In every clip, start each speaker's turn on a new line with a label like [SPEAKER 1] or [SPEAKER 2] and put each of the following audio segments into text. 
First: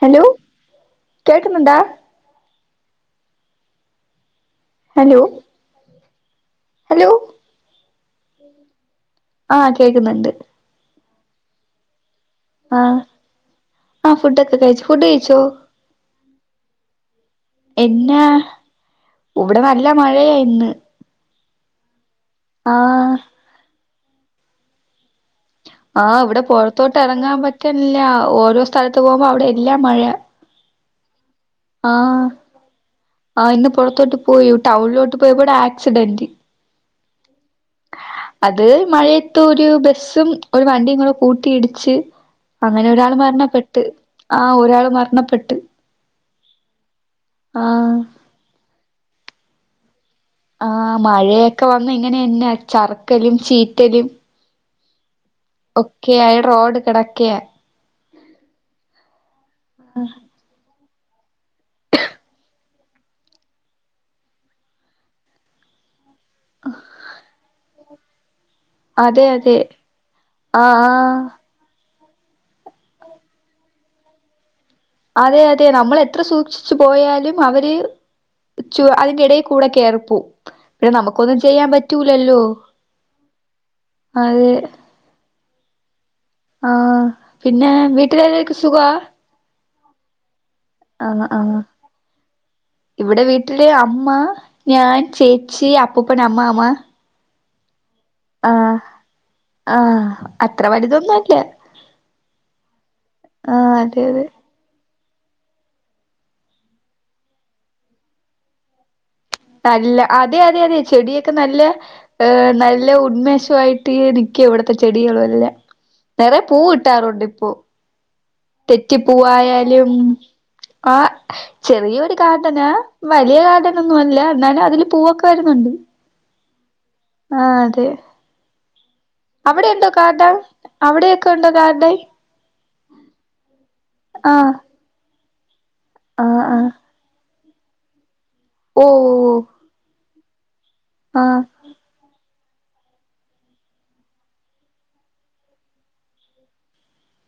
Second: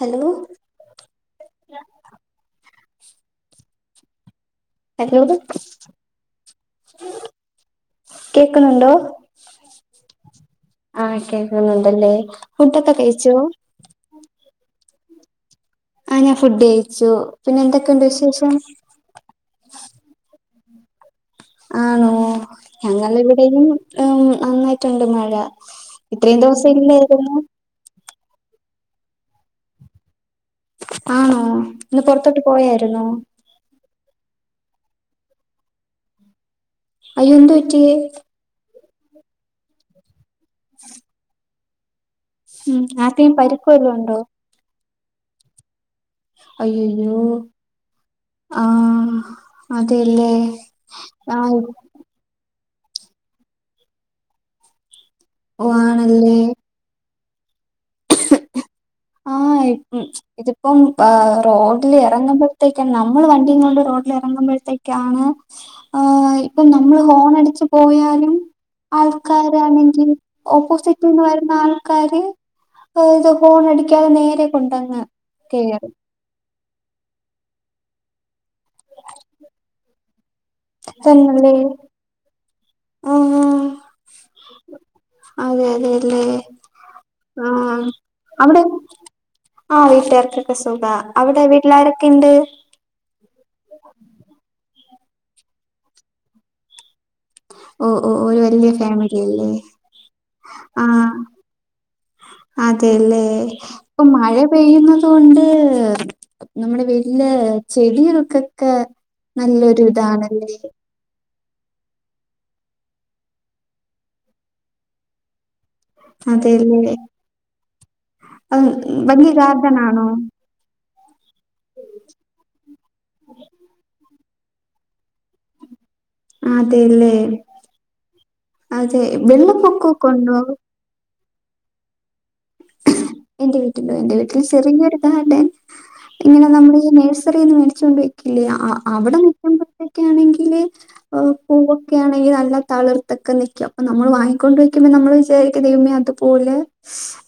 [SPEAKER 1] Hello കേൾക്കുന്നുണ്ടാ
[SPEAKER 2] hello
[SPEAKER 1] hello
[SPEAKER 2] കേക്ക്ണ് ണ്ടോ
[SPEAKER 1] ആഹ് കേക്കുന്നുണ്ട്
[SPEAKER 2] ആ കേൾക്കുന്നുണ്ടല്ലേ ഫുഡൊക്ക കഴിച്ചോ
[SPEAKER 1] ആ ഫുഡോക്കെ കഴിച്ചു ഫുഡ് കഴിച്ചോ
[SPEAKER 2] ആ ഞാൻ ഫുഡ് കയിച്ചു പിന്നെ എന്തക്കെ ഉണ്ട് വിശേഷം
[SPEAKER 1] ഒ ഇവടെ നല്ല മഴയായ ഇന്ന്
[SPEAKER 2] ആണോ ഞങ്ങള
[SPEAKER 1] ആഹ്
[SPEAKER 2] ഇവിടെയും നന്നായിട്ടുണ്ട് മഴ ഇത്രയും ദിവസം ഇല്ലായിരുന്നു
[SPEAKER 1] റ്റല്ലാ ഓരോ സ്ഥലത്ത് പോവുമ്പോ അവടെ എല്ലാം മഴയാ
[SPEAKER 2] ആണോ ഇന്ന് പൊർത്തോട്ട് പോയായിരുന്നോ
[SPEAKER 1] ആ ഇന്ന് പോറത്തോട്ട് പോയി ടൗൺലോട്ട് പോയപ്പൊ അവടെ ആക്സിഡന്റ്
[SPEAKER 2] അയ്യോ എന്തു പറ്റി
[SPEAKER 1] അത് മഴയത്തൊര് ബസ്സും ഒരു വണ്ടിയും കൂടെ കൂട്ടിയിടിച്ച്
[SPEAKER 2] ഉം
[SPEAKER 1] അങ്ങനെ ഒരാള്
[SPEAKER 2] ആർക്കേലും പരിക്ക്
[SPEAKER 1] മരണപ്പെട്ട്
[SPEAKER 2] വല്ലോം ഉണ്ടോ
[SPEAKER 1] ആ ഒരാള് മരണപ്പെട്ട്
[SPEAKER 2] അയ്യയ്യോ
[SPEAKER 1] ആഹ്
[SPEAKER 2] ആഹ് അതെ ലെ
[SPEAKER 1] ആഹ് മഴയൊക്ക വന്ന ഇങ്ങനെന്നെ ചറ്ക്കലും ചീറ്റലും
[SPEAKER 2] ഓ
[SPEAKER 1] ഒക്കെയായ
[SPEAKER 2] ആണല്ലേ
[SPEAKER 1] റോഡ് കെടക്ക്യാ
[SPEAKER 2] ആഹ് ഇതിപ്പം റോഡില് എറങ്ങുമ്പ ത്തേക്ക് നമ്മള് വണ്ടിയും കൊണ്ട് റോഡില് എറങ്ങുമ്പഴത്തേക്കാണ് ആ ഇപ്പം നമ്മള് ഹോണടിച്ച് പോയാലും
[SPEAKER 1] അതെ അതെ
[SPEAKER 2] ആൾക്കാരാണെങ്കിൽ
[SPEAKER 1] ആഹ്
[SPEAKER 2] ഓപ്പോസിറ്റ്
[SPEAKER 1] ആഹ്
[SPEAKER 2] നിന്ന് വരുന്ന ആൾ ക്കാര് ഇത് ഹോണ അടിക്കാതെ നേരെ കൊണ്ടങ്
[SPEAKER 1] അതെ അതെ നമ്മള് എത്ര സൂക്ഷിച്ചു പോയാലും അവര് ചു അതിന്റെ എടെ കൂടെ കേറിപോവും നമുക്കൊന്നും
[SPEAKER 2] തന്നല്ലേ
[SPEAKER 1] ചെയ്യാം പറ്റൂലല്ലോ
[SPEAKER 2] ആഹ്
[SPEAKER 1] അതെ
[SPEAKER 2] അതെ അതെ അല്ലെ
[SPEAKER 1] ആഹ് പിന്നെ വീട്ടിലെല്ലാര്ക്കും സുഖാ
[SPEAKER 2] ആ വീട്ട്കാർക്കൊക്കെ സുഖാ അവടെ വീട്ടിലാരെക്കെയുണ്ട്
[SPEAKER 1] ഇവടെ വീട്ടില് അമ്മ ഞാൻ ചേച്ചി അപ്പൂപ്പൻ അമ്മാമ്മ
[SPEAKER 2] ഓ ഓ ഓല് വല്ല്യ
[SPEAKER 1] ആഹ്
[SPEAKER 2] ഫാമിലില്ലേ
[SPEAKER 1] ആഹ് അത്ര വലുതൊന്നും
[SPEAKER 2] ആഹ്
[SPEAKER 1] അല്ല
[SPEAKER 2] അതെല്ലേ
[SPEAKER 1] ആഹ് അതെ
[SPEAKER 2] ഇപ്പം
[SPEAKER 1] അതെ
[SPEAKER 2] മഴ പെയ്യുന്നത് കൊണ്ട് നമ്മടെ വീട്ടിലെ ചെടികൾക്കെ ക്ക് നല്ലൊരു
[SPEAKER 1] നല്ല അതെ
[SPEAKER 2] ഇതാണല്ലേ
[SPEAKER 1] അതെ അതെ ചെടിയൊക്കെ നല്ല നല്ല ഉന്മേഷവായിട്ട് നിക്കും ഇവടത്തെ ചെടികളു എല്ലാം നിറയേ പൂ
[SPEAKER 2] അതെല്ലേ
[SPEAKER 1] കിട്ടാറുണ്ട് ഇപ്പൊ
[SPEAKER 2] അത് വലിയ ഗാർഡൻ
[SPEAKER 1] തെറ്റിപ്പൂവായാലും
[SPEAKER 2] ആണോ
[SPEAKER 1] കാ ചെറിയൊരു ഗാർഡനാ വലിയ ഗാർഡനൊന്നു അല്ല എന്നാലും അതില് പൂവൊക്കെ വരുന്നുണ്ട്.
[SPEAKER 2] അതെല്ലേ
[SPEAKER 1] ആഹ്, അതെ
[SPEAKER 2] അതെ വെള്ള
[SPEAKER 1] അവിടെ
[SPEAKER 2] പൊക്കോക്ക
[SPEAKER 1] ഗാർഡൻ
[SPEAKER 2] ഉണ്ടോ?
[SPEAKER 1] അവിടെയൊക്കെ ഉണ്ടോ ഗാർഡൻ?
[SPEAKER 2] എന്റെ വീട്ടിലോ എന്റെ വീട്ടില്
[SPEAKER 1] ആഹ്
[SPEAKER 2] ചെറിയരു ഗാർഡൻ
[SPEAKER 1] ആഹ്
[SPEAKER 2] ഇങ്ങനെ
[SPEAKER 1] ആഹ്
[SPEAKER 2] നമ്മള് ഈ നഴ്സറിന്ന് മേടിച്ചുകൊണ്ട് വെ ഇല്ല ആഹ്,
[SPEAKER 1] ഓഹ്
[SPEAKER 2] ആഹ് അവിടെ
[SPEAKER 1] ഓഹ്
[SPEAKER 2] നിക്കുമ്പഴത്തേക്കാണെങ്കില്
[SPEAKER 1] ഓഹ്
[SPEAKER 2] ഏഹ്
[SPEAKER 1] ആഹ്
[SPEAKER 2] പോവ് ക്കെണെങ്കിൽ നല്ല തളിർത്തക്കെ നിക്കും അപ്പൊ നമ്മൾ വാങ്ങിക്കൊണ്ട് വയ്ക്കുമ്പോ നമ്മള് വിചാരിക്കും ദൈവമേ അതുപോലെ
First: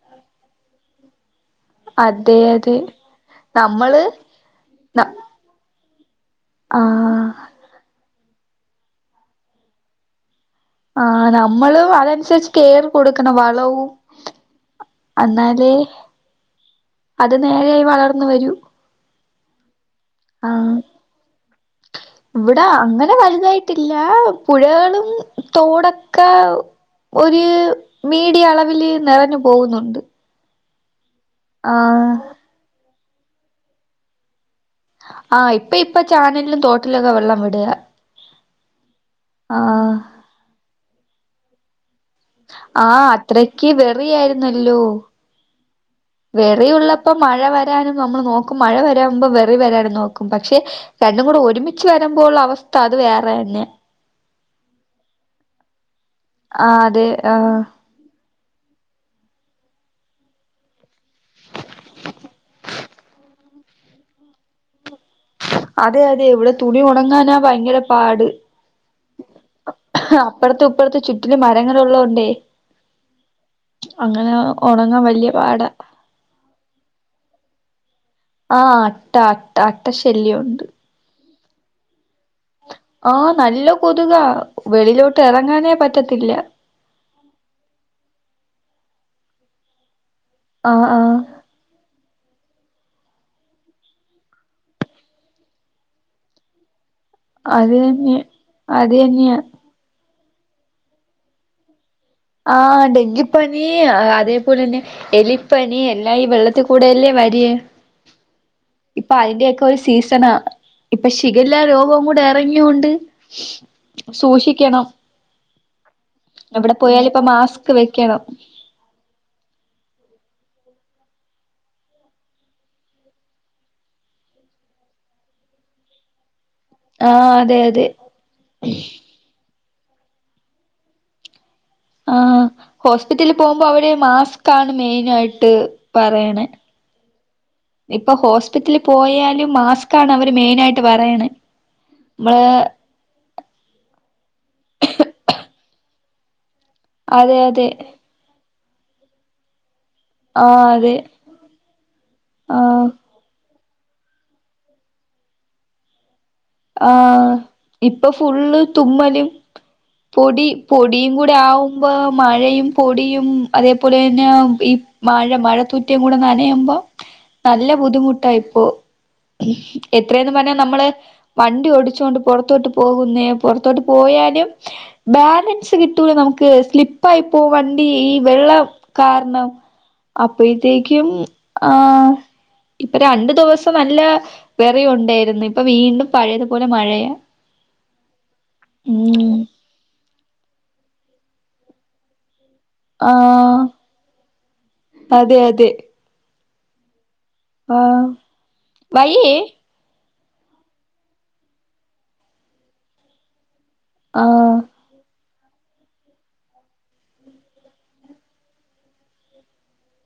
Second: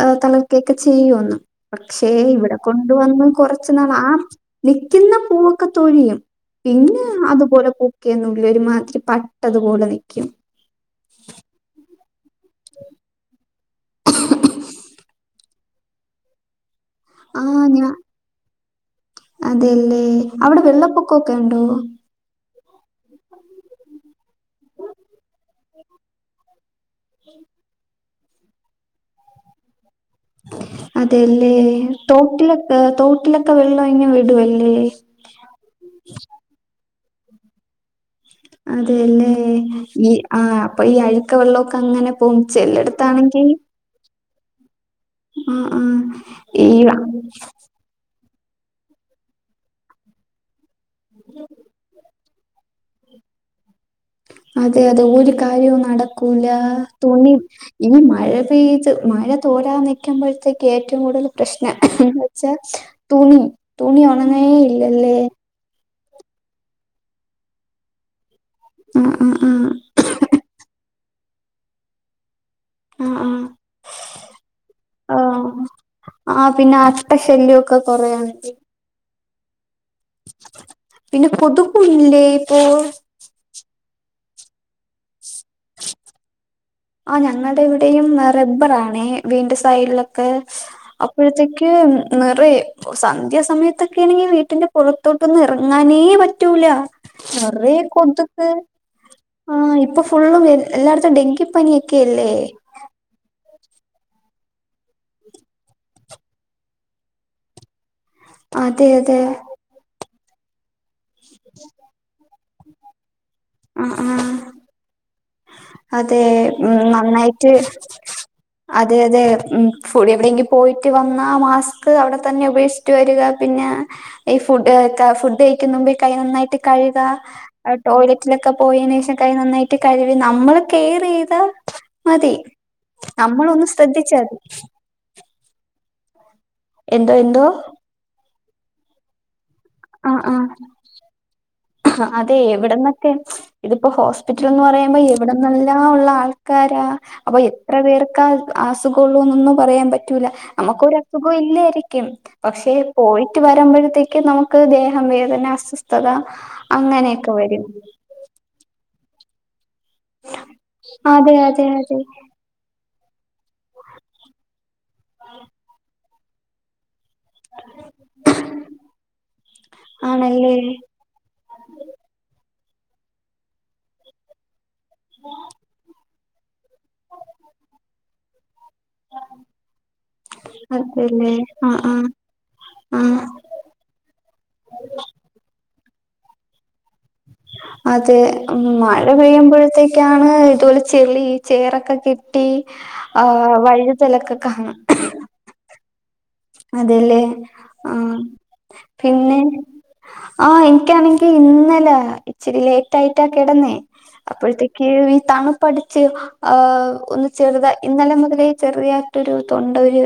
[SPEAKER 2] ആഹ് തളിർക്കെക്ക ചെയ്യോന്ന് പക്ഷേ
[SPEAKER 1] അതെ
[SPEAKER 2] ഇവിടെ
[SPEAKER 1] അതെ
[SPEAKER 2] കൊണ്ടുവന്ന് കുറച്ച് നാൾ
[SPEAKER 1] നമ്മള്
[SPEAKER 2] ആ
[SPEAKER 1] ന
[SPEAKER 2] നിക്ക്‌ന്ന പൂവൊക്ക തൊഴിയും പിന്നെ
[SPEAKER 1] ആഹ്
[SPEAKER 2] അതുപോലെ പൂക്കെയൊന്നുല്ല ഒരു മാതിരി പട്ടതുപോലെ നിക്കും.
[SPEAKER 1] ആ നമ്മളു അതനുസരിച്ച് കെയർ കൊടുക്കണം വളവും അപ്പം അന്നാലേ അത്
[SPEAKER 2] ആ
[SPEAKER 1] നേരായി
[SPEAKER 2] ഞാൻ
[SPEAKER 1] വളർന്ന്‌ വരൂ.
[SPEAKER 2] അതെല്ലേ അവിടെ
[SPEAKER 1] ആഹ്
[SPEAKER 2] വെള്ളപ്പൊക്കൊക്കെ ഉണ്ടോ?
[SPEAKER 1] ഇവിടെ അങ്ങനെ വലുതായിട്ടില്ലാ പുഴകളും തോടൊക്ക ഒര് മീഡിയ അളവില് നെറഞ്ഞു പോവുന്നുണ്ട്.
[SPEAKER 2] അതെയല്ലേ തോട്ടിലൊക്കെ, തോട്ടിലൊക്ക വെള്ളം ഇങ്ങ് വിടുഅല്ലേ.
[SPEAKER 1] ആഹ് ഇപ്പ, ഇപ്പ ചാനലിലും തോട്ടിലൊക്കെ വെള്ളം വിട്
[SPEAKER 2] അതെല്ലേ ഈ ആ അപ്പൊ ഈ അഴുക്ക വെള്ളോക്ക അങ്ങനെ പോകും
[SPEAKER 1] ആഹ്
[SPEAKER 2] ചിലടത്താണെങ്കി
[SPEAKER 1] അത്രക്ക് വെറിയായിരുന്നല്ലോ.
[SPEAKER 2] ആഹ്, ആഹ്
[SPEAKER 1] വെറിയുള്ളപ്പം മഴ വ രാനും നമ്മള് നോക്കും, മഴ വരാമ്പോ വെറി വരാനും നോക്കും. പക്ഷെ രണ്ടും കൂടെ ഒരുമിച്ച് വര മ്പോള്ള അവസ്ഥ അത് വേറെന്നെ.
[SPEAKER 2] അതെ, അതെ ഒരു കാര്യോം നടക്കൂല.
[SPEAKER 1] ആ അതെ
[SPEAKER 2] തൊണി
[SPEAKER 1] ആ
[SPEAKER 2] ഇനി മഴ പെയ്ത് മഴ തോരാ നിക്കുമ്പഴ്ത്തേക്ക് ഏറ്റോം കൂടുതൽ പ്രശ്ന എന്ന് വെച്ചാ തുണി തുണി ഒണങ്ങെ ഇല്ലല്ലേ.
[SPEAKER 1] അതെ, അതെ ഇവിടെ തുണി ഒണങ്ങാനാ ഭയങ്കര പാട്.
[SPEAKER 2] ആഹ്, ആഹ്, ആഹ്
[SPEAKER 1] അപ്പറത്തു ഇപ്പറത്തു ചുറ്റില് മരങ്ങള് ഉള്ളോണ്ടെ
[SPEAKER 2] ആ
[SPEAKER 1] അങ്ങന ഒണങ്ങാൻ വല്ല്യ പാടാ.
[SPEAKER 2] ആഹ്, പിന്ന അട്ടശല്ല്യോക്ക കൊറേയുണ്ട്.
[SPEAKER 1] ആഹ് അട്ട, അട്ട, അട്ട ശല്ല്യോണ്ട്.
[SPEAKER 2] പിന്നെ കൊതുകുല്ലേ ഇപ്പോ.
[SPEAKER 1] ആഹ് നല്ല കൊതുകാ വെളിയിലോട്ട് എറങ്ങാനേ പറ്റത്തില്ല.
[SPEAKER 2] ആ ഞങ്ങടെ ഇവിടെയും റബ്ബറാണേ വീട്ന്റെ സൈഡിലെ ക്കെ
[SPEAKER 1] ആ ആ
[SPEAKER 2] അപ്പോഴത്തേക്ക് നിറയും. ഓഹ്, സന്ധ്യ സമയത്തൊക്കേണെങ്കിൽ വീട്ടിന്റെ പുറത്തോട്ടൊന്നും എറങ്ങാനേ പറ്റൂല.
[SPEAKER 1] അത്
[SPEAKER 2] നിറയെ
[SPEAKER 1] തന്നെ
[SPEAKER 2] കൊതുക്
[SPEAKER 1] അതെന്നെയ.
[SPEAKER 2] ആ ഇപ്പൊ ഫുള്ളും എല്ലായിടത്തും ഡെങ്കിപ്പനിയൊക്കെല്ലേ.
[SPEAKER 1] ആഹ് ഡെങ്കിപ്പനീ അതേപോലെന്നെ എലിപ്പനി എല്ലാ ഈ വെള്ളത്തി കൂടെയല്ലേ വര്
[SPEAKER 2] [inaudible]
[SPEAKER 1] ഇപ്പ
[SPEAKER 2] അതെ
[SPEAKER 1] അയിന്റെയൊക്കൊരു സീസണാ ഇപ്പം ഷിഗല്ല രോഗം കൂടെ എറങ്ങ്യോണ്ട്
[SPEAKER 2] ആ ആ
[SPEAKER 1] സൂക്ഷിക്കണം
[SPEAKER 2] അതെ ഉം
[SPEAKER 1] എവിടെ പോയാലും ഇപ്പ
[SPEAKER 2] നന്നായിറ്റ്
[SPEAKER 1] മാസ്ക് വെക്കണം
[SPEAKER 2] അതെ അതെ ഉം ഫുടി എവിടെങ്കി പോയിട്ട് വന്നാ മാസ്ക് അവിടെ തന്നെ ഉപേ റ്റു വരുക പിന്നെ ഈ ഫുഡ് ഒക്കെ ഫുഡ് കഴിക്ക്ന്നുമ്പ് കൈ നന്നായിട്ട് കഴുകാ
[SPEAKER 1] ആഹ് അതെ
[SPEAKER 2] ആഹ്
[SPEAKER 1] അതെ
[SPEAKER 2] ടോയ്ലറ്റിലൊക്കെ പോയെനേഷം കൈ നന്നായിട്ട് കഴിവി നമ്മള് കേറെയ്താ
[SPEAKER 1] ആഹ് ഹോസ്പിറ്റലില് പോവുമ്പോ അവിടെ
[SPEAKER 2] മതി
[SPEAKER 1] മാസ്ക്കാണ് മെയിനായിട്ട് പറയണേ
[SPEAKER 2] എന്താ എന്തോ
[SPEAKER 1] ഇപ്പൊ ഹോസ്പിറ്റലി പോയാലും മാസ്ക്കാണ്
[SPEAKER 2] ആഹ്
[SPEAKER 1] അവര് മെയിനായിട്ട് പറയണെ
[SPEAKER 2] ആഹ് അതെ എവിട്ന്നൊക്കെ ഇതിപ്പം ഹോസ്പിറ്റല്ന്ന് പറയുമ്പോ എവിട്ന്നെല്ലാ ഉള്ള ആൾക്കാരാ
[SPEAKER 1] അതെ
[SPEAKER 2] അപ്പം
[SPEAKER 1] അതെ
[SPEAKER 2] എത്ര പേർ ക്കാ അസുഖള്ളോന്നൊന്നും പറയാൻ പറ്റൂല്ല
[SPEAKER 1] ആഹ്
[SPEAKER 2] അമ്മക്കൊരു
[SPEAKER 1] അതെ
[SPEAKER 2] അസുഖോം ഇല്ല്യേരിക്കും പക്ഷേ
[SPEAKER 1] ആഹ്
[SPEAKER 2] പോയിട്ട് വരുമ്പഴ്ത്തേക്ക് നമുക്ക് ദേഹം വേദന അസ്വസ്ഥത അങ്ങനെയൊക്കെ
[SPEAKER 1] ആഹ്
[SPEAKER 2] വരും
[SPEAKER 1] ഇപ്പോ ഫുള്ള് തുമ്മലും പൊടി പൊടിയും കൂടെ
[SPEAKER 2] അതെ അതെ
[SPEAKER 1] ആവുമ്പോ
[SPEAKER 2] അതെ
[SPEAKER 1] മഴയും പൊടിയും അതെ പോലെ തന്നേം ഈ മഴ മഴ തുറ്റേം കൂടെ നനയുമ്പോ നല്ല ബുദ്ധിമുട്ടാ ഇപ്പോ എത്രേന്നും പറ്ഞ്ഞ
[SPEAKER 2] ആണല്ലേ
[SPEAKER 1] നമ്മള് വണ്ടി ഓടിച്ചോണ്ട് പൊറത്തോട്ട് പോകുന്നെ പൊറത്തോട്ട് പോയാലും ബാലൻസ് കിട്ടൂല നമുക്ക് സ്ലിപ്പായി പോവും വണ്ടി ഈ വെള്ളം കാര്ണം അപ്പഴിത്തേക്ക്യും ആഹ് ഇപ്പ
[SPEAKER 2] ആഹ്
[SPEAKER 1] രണ്ട് ദിവസം നല്ല വെറിയുണ്ടേരുന്നു ഇപ്പോ വീണ്ടും പഴയതു പോലെ മഴയാ
[SPEAKER 2] അതെ ഉം മഴ
[SPEAKER 1] ഉം
[SPEAKER 2] പെയ്യുമ്പഴത്തേ ക്ക്യാണ് ഇതുപോലെ ചെളി ചേറൊക്കെ കെട്ടി ആഹ് വഴുതലൊക്കെ കാണാ
[SPEAKER 1] അതെ അതെ
[SPEAKER 2] അതെല്ലേ ആഹ്
[SPEAKER 1] വയ്യേ
[SPEAKER 2] പിന്നെ ആഹ് എനിക്ക്യാണെങ്കി ഇന്നലെ ഇച്ചിരി ലേറ്റായിറ്റാ കെടന്നേ
[SPEAKER 1] ആഹ്
[SPEAKER 2] അപ്പഴത്തേ [unintelligible] തണുപ്പടിച്ച് ആഹ് ഒന്ന് ചെറുതാ ഇന്നലെ മുതലേ ചെറിയായിട്ടൊരു തൊണ്ട ഒരു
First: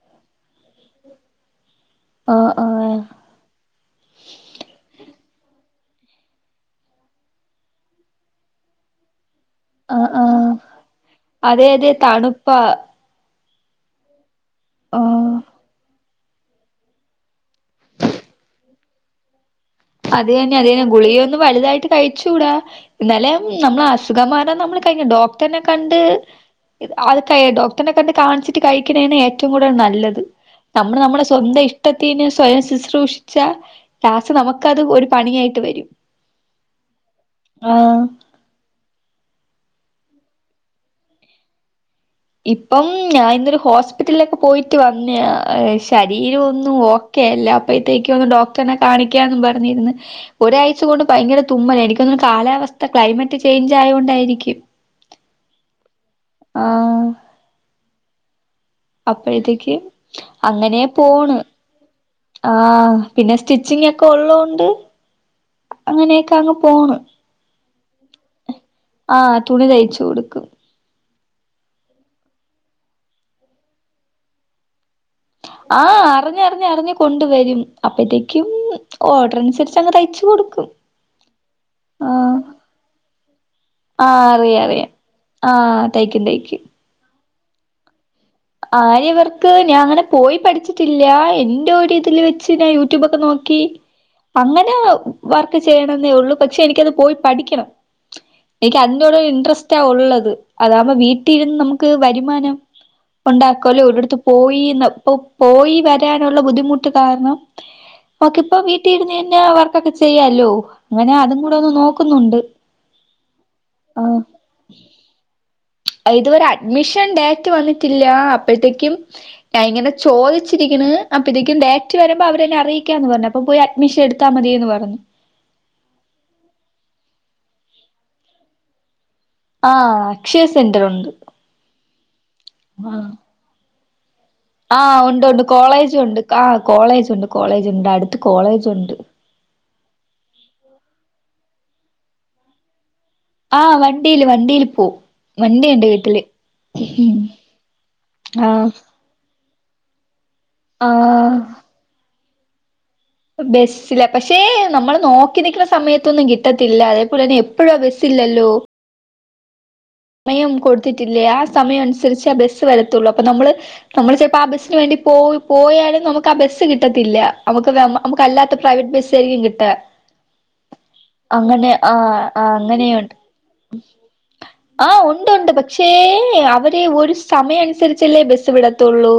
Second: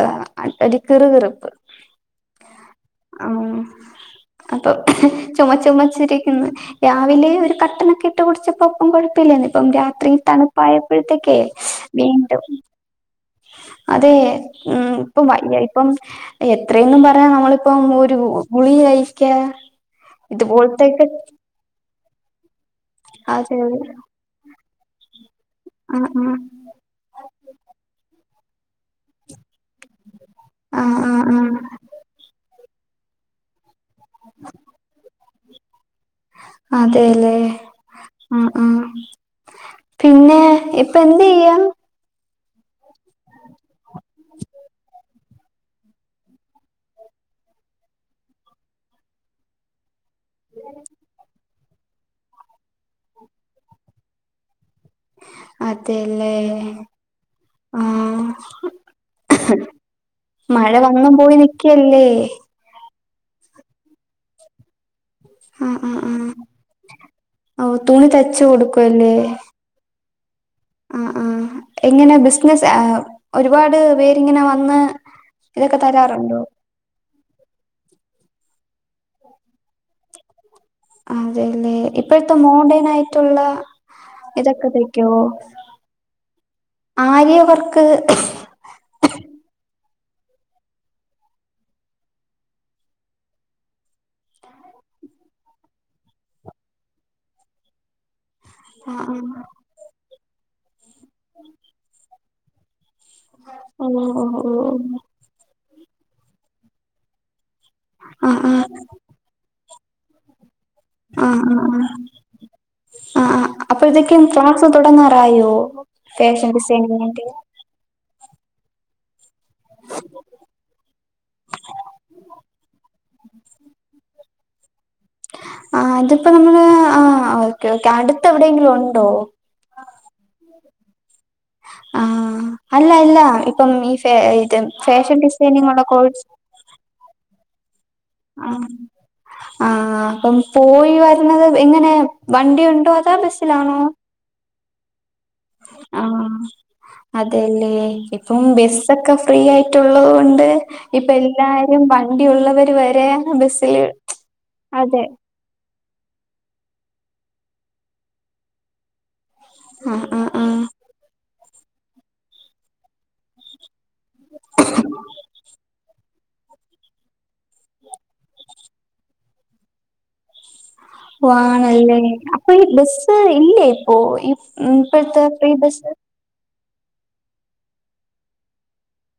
[SPEAKER 2] ഏഹ് അ ഒരു കിറു കിറുപ്പ്
[SPEAKER 1] ആഹ് ആഹ്
[SPEAKER 2] ആഹ് അപ്പോ [unintelligible] ചൊമച്ചിരിക്കിന്ന് രാവിലെ ഒരു കട്ടനൊക്കെ ഇട്ട് കുടിച്ചപ്പോ അപ്പ കൊഴപ്പയില്ലന്ന് ഇപ്പം
[SPEAKER 1] ആഹ്
[SPEAKER 2] രാത്രി
[SPEAKER 1] ആഹ്
[SPEAKER 2] തണുപ്പായപ്പഴത്തേക്കെ
[SPEAKER 1] അതെ അതെ
[SPEAKER 2] വീണ്ടും
[SPEAKER 1] തണുപ്പാ
[SPEAKER 2] അതെ ഉം ഇപ്പം
[SPEAKER 1] ആഹ്
[SPEAKER 2] വയ്യായി ഇപ്പം എത്രേന്നും പറയാ നമ്മളിപ്പം ഒരു ഗു ഗുളിക കഴിക്ക്യാ
[SPEAKER 1] അതിയന്നെ അധികം ഗുളികയൊന്നും വലുതായിട്ട് കഴിച്ചൂടാ എന്നാലേം
[SPEAKER 2] അതെ
[SPEAKER 1] നമ്മളെ അസുഖം മാറാൻ നമ്മളെ കയ്യും ഡോ ക്ടനെ കണ്ട്
[SPEAKER 2] ആഹ് ആഹ്
[SPEAKER 1] ഇത് [unintelligible] ഡോക്ടറ്നെ കണ്ട് കാണ്ച്ചിട്ട് കഴിക്ക്ണേന്നെ ഏ റ്റവും കൂടുതല് നല്ലത് ഞമ്മള്
[SPEAKER 2] ആഹ്
[SPEAKER 1] ഞമ്മളെ ഇഷ്
[SPEAKER 2] ആഹ് ആഹ്
[SPEAKER 1] സ്വന്തം ഇഷ്ടത്തിന് സ്വയം ശുശ്രൂഷിച്ചാ ലാസ്റ്റ് നമ്മ ക്കത് ഒരു പണിയായിട്ട് വെരും
[SPEAKER 2] അതെല്ലേ ഉം ഉം പിന്നെ ഇപ്പ എന്തെയ്യാ
[SPEAKER 1] ഇപ്പം ഞാൻ ഇന്നൊരു ഹോസ്പിറ്റലിലൊക്കെ പോയിട്ട് വന്നയാ ശരീരം ഒന്നും ഓ ക്കെഅല്ല അപ്പഴത്തേക്ക് ഒന്ന് ഡോക്ടറിനെ കാണിക്കാന്നും പറഞ്ഞിരിന്ന്. ഒരാഴ്ച കൊണ്ട് ഭയങ്കര തുമ്മലാ എനിക്ക് തോന്ന്ണു കാലാവസ്ഥ ക്ലൈമറ്റ് ചേഞ്ച് ആയോണ്ടായിരിക്കും.
[SPEAKER 2] അതേലേ
[SPEAKER 1] ആഹ്
[SPEAKER 2] ആഹ്.
[SPEAKER 1] അപ്പഴത്തേക്ക്
[SPEAKER 2] മഴ
[SPEAKER 1] അങ്ങനെ
[SPEAKER 2] വന്നും
[SPEAKER 1] പോണ്
[SPEAKER 2] പോയി നിക്കല്ലേ.
[SPEAKER 1] ആഹ് പിന്നെ സ്റ്റിച്ചിങ് ഒക്കെ ഉള്ളോണ്ട്
[SPEAKER 2] ആഹ് ആഹ് ആഹ്
[SPEAKER 1] അങ്ങനെയൊക്കെ അങ്ങ് പോണ്.
[SPEAKER 2] ഓഹ് തുണി തച്ചു കൊടുക്
[SPEAKER 1] ആഹ് തുണി തയ്ച്ചു കൊടുക്കും.
[SPEAKER 2] ആഹ് ആഹ് എങ്ങനെ ബിസിനസ് ഒരുപാട് പേരിങ്ങനെ വന്ന്. ഇതൊക്കെ
[SPEAKER 1] ആഹ്
[SPEAKER 2] തരാറുണ്ടോ
[SPEAKER 1] അറിഞ്ഞറിഞ്ഞറിഞ്. കൊണ്ടുവരും അപ്പഴത്തേക്കും ഓർഡർ അനുസരിച്ച് അങ് തയ്ച്ചു കൊടുക്കും.
[SPEAKER 2] അതെല്ലേ ഇപ്പഴത്തെ
[SPEAKER 1] ആഹ്
[SPEAKER 2] മോഡേൺ ആയിട്ടുള്ള
[SPEAKER 1] ആഹ് അറിയാം
[SPEAKER 2] ഇതൊക്കെ
[SPEAKER 1] അറിയാം
[SPEAKER 2] തയ്ക്കോ.
[SPEAKER 1] ആഹ് തയ്ക്കും തയ്ക്കും.
[SPEAKER 2] ആര്യ വർക്ക്.
[SPEAKER 1] ആര്യ വർക്ക് ഞാൻ അങ്ങനെ പോയി പഠിച്ചിട്ടില്ല എന്റെ ഒരിതില് വെച്ച് ഞാൻ യൂട്യൂബൊക്കെ നോക്കി. അങ്ങനെ വർക്ക് ചെയ്യണെന്നേ ഉള്ളൂ പക്ഷെ എനിക്കത് പോയി പഠിക്കണം. എനിക്ക്
[SPEAKER 2] ആ
[SPEAKER 1] അതിനോട്
[SPEAKER 2] ആ
[SPEAKER 1] ഒരു ഇൻട്രസ്റ്റ ഉള്ളത് അതാവുമ്പൊ വീട്ടീ ഇരുന്ന് നമുക്ക് വരുമാനം. ഉണ്ടാക്കുവല്ലോ
[SPEAKER 2] ഓ
[SPEAKER 1] ഒരിടത്ത്
[SPEAKER 2] ഓ ഓ
[SPEAKER 1] പോയിന്ന് ഇപ്പൊ പോയി വരാനുള്ള ബുദ്ധിമുട്ട് കാരണം.
[SPEAKER 2] ആ ആ
[SPEAKER 1] നോക്കിയപ്പം വീട്ടീ ഇരുന്ന് തന്നെ വർക്കൊക്കെ ചെയ്യാല്ലോ അങ്ങനെ
[SPEAKER 2] ആ
[SPEAKER 1] അതും കൂടെ
[SPEAKER 2] ആ
[SPEAKER 1] ഒന്ന് നോക്കുന്നുണ്ട്
[SPEAKER 2] ആ ആ
[SPEAKER 1] ആഹ്
[SPEAKER 2] അപ്പോഴത്തേക്കും ക്ലാസ് തുടങ്ങാറായോ.
[SPEAKER 1] ആഹ് ഇത് വരെ
[SPEAKER 2] ഫാഷൻ
[SPEAKER 1] അഡ്മിഷൻ
[SPEAKER 2] ഡിസൈനിങ്ങിന്റെ
[SPEAKER 1] ഡേറ്റ് വന്നിട്ടില്ല അപ്പഴത്തേക്കും. ഞാൻ ഇങ്ങനെ ചോദിച്ചിരിക്ക്ണ് അപ്പഴത്തേക്കും ഡേറ്റ് വരുമ്പോ അവരന്നെ അറിയിക്കാന്ന് പറഞ്. അപ്പൊ പോയി അഡ്മിഷൻ എട്ത്താ മതീന്ന് പറഞ്ഞു.
[SPEAKER 2] ആഹ് അതിപ്പോ നമ്മള് ആഹ് ഓക്കെ ഓക്കെ അടുത്ത് എവിടെയെങ്കിലും ഉണ്ടോ
[SPEAKER 1] ആഹ് അക്ഷയ സെന്റർ ഉണ്ട്
[SPEAKER 2] ആഹ് അല്ല
[SPEAKER 1] ആഹ്
[SPEAKER 2] ഇല്ല ഇപ്പം ഈ ഫേ
[SPEAKER 1] ആഹ് ഉണ്ട് ഉണ്ട് കോളേജും ഉണ്ട് ആ കോളേജ് ഉണ്ട് കോളേജുണ്ട് അടുത്ത്
[SPEAKER 2] ആഹ്
[SPEAKER 1] കോളേജ് ഉണ്ട്
[SPEAKER 2] ആഹ് അപ്പം പോയി വര്ന്നത് എങ്ങനെ വണ്ടി ഉണ്ടോ അതാ ബസ്
[SPEAKER 1] ആഹ് വണ്ടിയില് വണ്ടിയില് പോവും വണ്ടിയുണ്ട് വീട്ടില്
[SPEAKER 2] ആഹ്
[SPEAKER 1] ഉം
[SPEAKER 2] അതെല്ലേ ഇപ്പം
[SPEAKER 1] ആഹ്
[SPEAKER 2] ബസ്സൊക്കെ ഫ്രീ ആയിട്ടുള്ളത് കൊണ്ട് ഇപ്പ
[SPEAKER 1] ആഹ്
[SPEAKER 2] എല്ലാരും വണ്ടി ഉള്ളവർ വരെ ബസ്സില്
[SPEAKER 1] ബസ്സിലാ പക്ഷേ നമ്മള്
[SPEAKER 2] അതെ
[SPEAKER 1] നോ ക്കി നിക്ക്ണ സമയത്തൊന്നും കിട്ടത്തില്ല അതേപോലെ തന്നെ എപ്പഴും ആ ബസ്സില്ലല്ലോ
[SPEAKER 2] ആഹ് ആഹ്
[SPEAKER 1] സമയം
[SPEAKER 2] ആഹ്
[SPEAKER 1] കൊടുത്തിട്ടില്ലേ ആ സമയം അനുസരിച്ചാ ആ ബസ്സ് വരത്തൊള്ളു അപ്പൊ നമ്മള് നമ്മള് ചെൽപ്പോ ആ ബസ്സിന് വേണ്ടി പോയ് പോയാലും നമുക്ക് ആ ബസ്സ് കിട്ടത്തില്ല നമുക്ക് വെ നമുക്ക് അല്ലാത്ത പ്രൈവറ്റ് ബസ് ആയിരിക്കും കിട്ടാ
[SPEAKER 2] ഉവ്വ് ആണല്ലേ അപ്പൊ ഈ ബസ് ഇല്ലേ ഇപ്പോ ഈ ഉം
[SPEAKER 1] ആഹ്
[SPEAKER 2] ഇപ്പഴത്തെ
[SPEAKER 1] ഉണ്ട് ഉണ്ട്
[SPEAKER 2] ഫ്രീ
[SPEAKER 1] പക്ഷേ
[SPEAKER 2] ബസ്
[SPEAKER 1] അവര് ഒരു സമയം അനുസരിച്ചല്ലേ ബസ് വിടത്തൊള്ളൂ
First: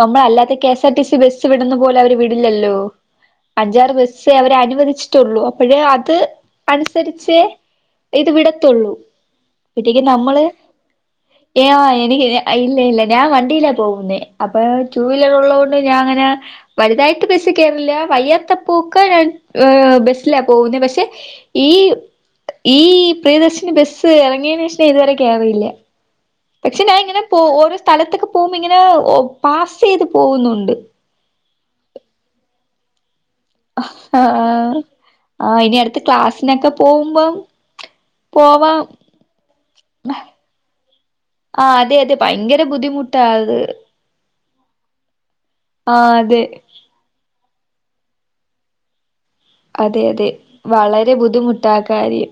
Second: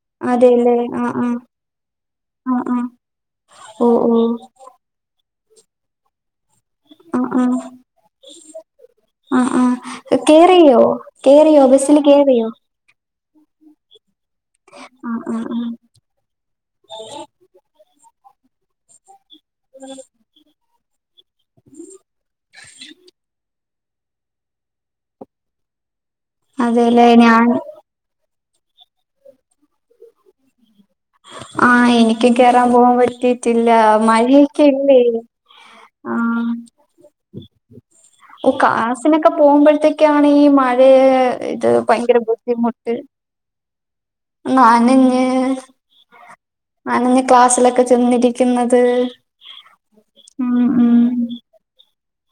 [SPEAKER 1] നമ്മളല്ലാത്ത കെ
[SPEAKER 2] അതെല്ലേ
[SPEAKER 1] എസ് ആർ ടി
[SPEAKER 2] ആഹ്
[SPEAKER 1] സി
[SPEAKER 2] ആഹ്
[SPEAKER 1] ബസ്സ് വിടുന്ന പോലെ അവര്
[SPEAKER 2] ആഹ്
[SPEAKER 1] വിടില്ലല്ലോ
[SPEAKER 2] ആഹ് ഓ
[SPEAKER 1] അഞ്ചാറ്
[SPEAKER 2] ഓ
[SPEAKER 1] ബസ്സേ അവര് അനുവദിച് ട്ടൊള്ളൂ അപ്പഴേ അത്
[SPEAKER 2] ആഹ്
[SPEAKER 1] അനുസരിച്ചേ
[SPEAKER 2] ആഹ്
[SPEAKER 1] ഇത് വിടത്തൊള്ളൂ
[SPEAKER 2] ആഹ്
[SPEAKER 1] പിറ്റേക്ക്
[SPEAKER 2] ആഹ്
[SPEAKER 1] നമ്മള്
[SPEAKER 2] കേറിയോ കേറിയോ
[SPEAKER 1] ഏ ആഹ്
[SPEAKER 2] ബസ്സില്
[SPEAKER 1] എനിക്ക്
[SPEAKER 2] കേറിയോ
[SPEAKER 1] ഇല്ല ഇല്ല ഞാൻ വണ്ടിയിലാ പോകുന്നേ അപ്പൊ ടു
[SPEAKER 2] ആഹ്
[SPEAKER 1] വീലർ
[SPEAKER 2] ആഹ്
[SPEAKER 1] ഉള്ളത്
[SPEAKER 2] ആഹ്
[SPEAKER 1] കൊണ്ട് ഞാൻ അങ്ങനെ വലുതായിട്ട് ബസ്സ് കേറില്ല വയ്യാത്തപ്പോ ക്കെ ഞാൻ ഹ്ബസ്സിലാ പോകുന്നേ പക്ഷെ ഈ ഈ പ്രിയദർശിനി ബസ്സ് എറങ്ങയ്‌ൻ തുവരെ കേറില്ല പക്ഷെ
[SPEAKER 2] അതെല്ലേ
[SPEAKER 1] ഞാനിങ്ങനെ പൊ
[SPEAKER 2] ഞാൻ
[SPEAKER 1] ഓരോ സ്ഥലത്തൊക്കെ പോകുമ്പോ ഇങ്ങനെ പാസ് ചെയ്ത് പോകുന്നുണ്ട്
[SPEAKER 2] ആഹ് എനിക്ക് കേറാൻ പോകാൻ പറ്റി റ്റില്ല മഴയൊക്കെ
[SPEAKER 1] ആഹ്
[SPEAKER 2] ഇല്ലേ
[SPEAKER 1] ആഹ് ഇനി അടുത്ത
[SPEAKER 2] ആഹ്
[SPEAKER 1] ക്ലാസ്സിനൊക്കെ പോകുമ്പം
[SPEAKER 2] ഓഹ്
[SPEAKER 1] പോവാം
[SPEAKER 2] ക്ലാസിനൊക്കെ പോകുമ്പോഴത്തേക്കാണ് ഈ മഴയ ഇത് ഭയങ്കര ബുദ്ധിമുട്ട്
[SPEAKER 1] ട്ടാത്
[SPEAKER 2] നനഞ്
[SPEAKER 1] ആഹ് അതെ
[SPEAKER 2] നനഞ്ഞു ക്ലാസ്സിലൊക്കെ ചെന്നിരിക്കുന്നത്
[SPEAKER 1] അതെ അതെ
[SPEAKER 2] ഉം ഉം
[SPEAKER 1] വളരെ ബുദ്ധിമുട്ടാ ആ കാര്യം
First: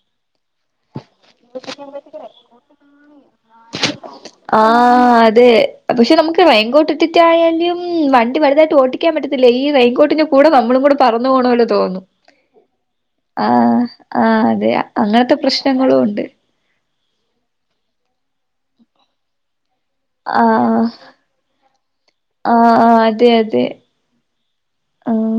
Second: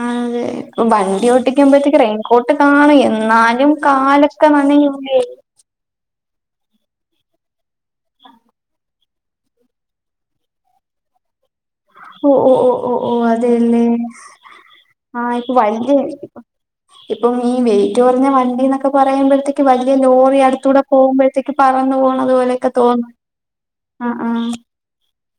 [SPEAKER 2] ആഹ് അതെ [unintelligible] വണ്ടി ഒട്ടിക്കുമ്പോഴത്തേക്ക് റെയിൻകോട്ട് കാണും എന്നാലും കാലൊക്കെ നനയില്ലേ
[SPEAKER 1] ആഹ് അതെ പക്ഷെ നമുക്ക് റെയിൻ കോട്ട് ഇട്ടിട്ടായാലും വണ്ടി വലുതായിട്ട് ഓട്ടിക്കാൻ പറ്റത്തില്ല ഈ റെയിൻ കോട്ട് കൂടെ നമ്മളും കൂടെ പറന്നു പോണേ പോലെ തോന്നും
[SPEAKER 2] ഓഹ് ഓഹ് ഓഹ് ഓഹ് ഓഹ് അതല്ലേ
[SPEAKER 1] ആഹ് ആഹ് അതെ
[SPEAKER 2] ആഹ്
[SPEAKER 1] അങ്ങനത്തെ
[SPEAKER 2] ഇപ്പ വല്ല്യ
[SPEAKER 1] പ്രശ്നങ്ങളും ഉണ്ട്
[SPEAKER 2] ഇപ്പം ഈ വെയിറ്റ് കുറഞ്ഞ വണ്ടിന്നൊക്കെ പറയുമ്പോഴത്തേ വലിയ ലോറി അടുത്തൂടെ
[SPEAKER 1] ആഹ്
[SPEAKER 2] പോകുമ്പോഴത്തേക്ക് പറന്നു പോണതുപോലെയൊക്കെ
[SPEAKER 1] ആഹ്
[SPEAKER 2] തോന്നും
[SPEAKER 1] അതെ അതെ
[SPEAKER 2] ആഹ് ആഹ്
[SPEAKER 1] ആഹ്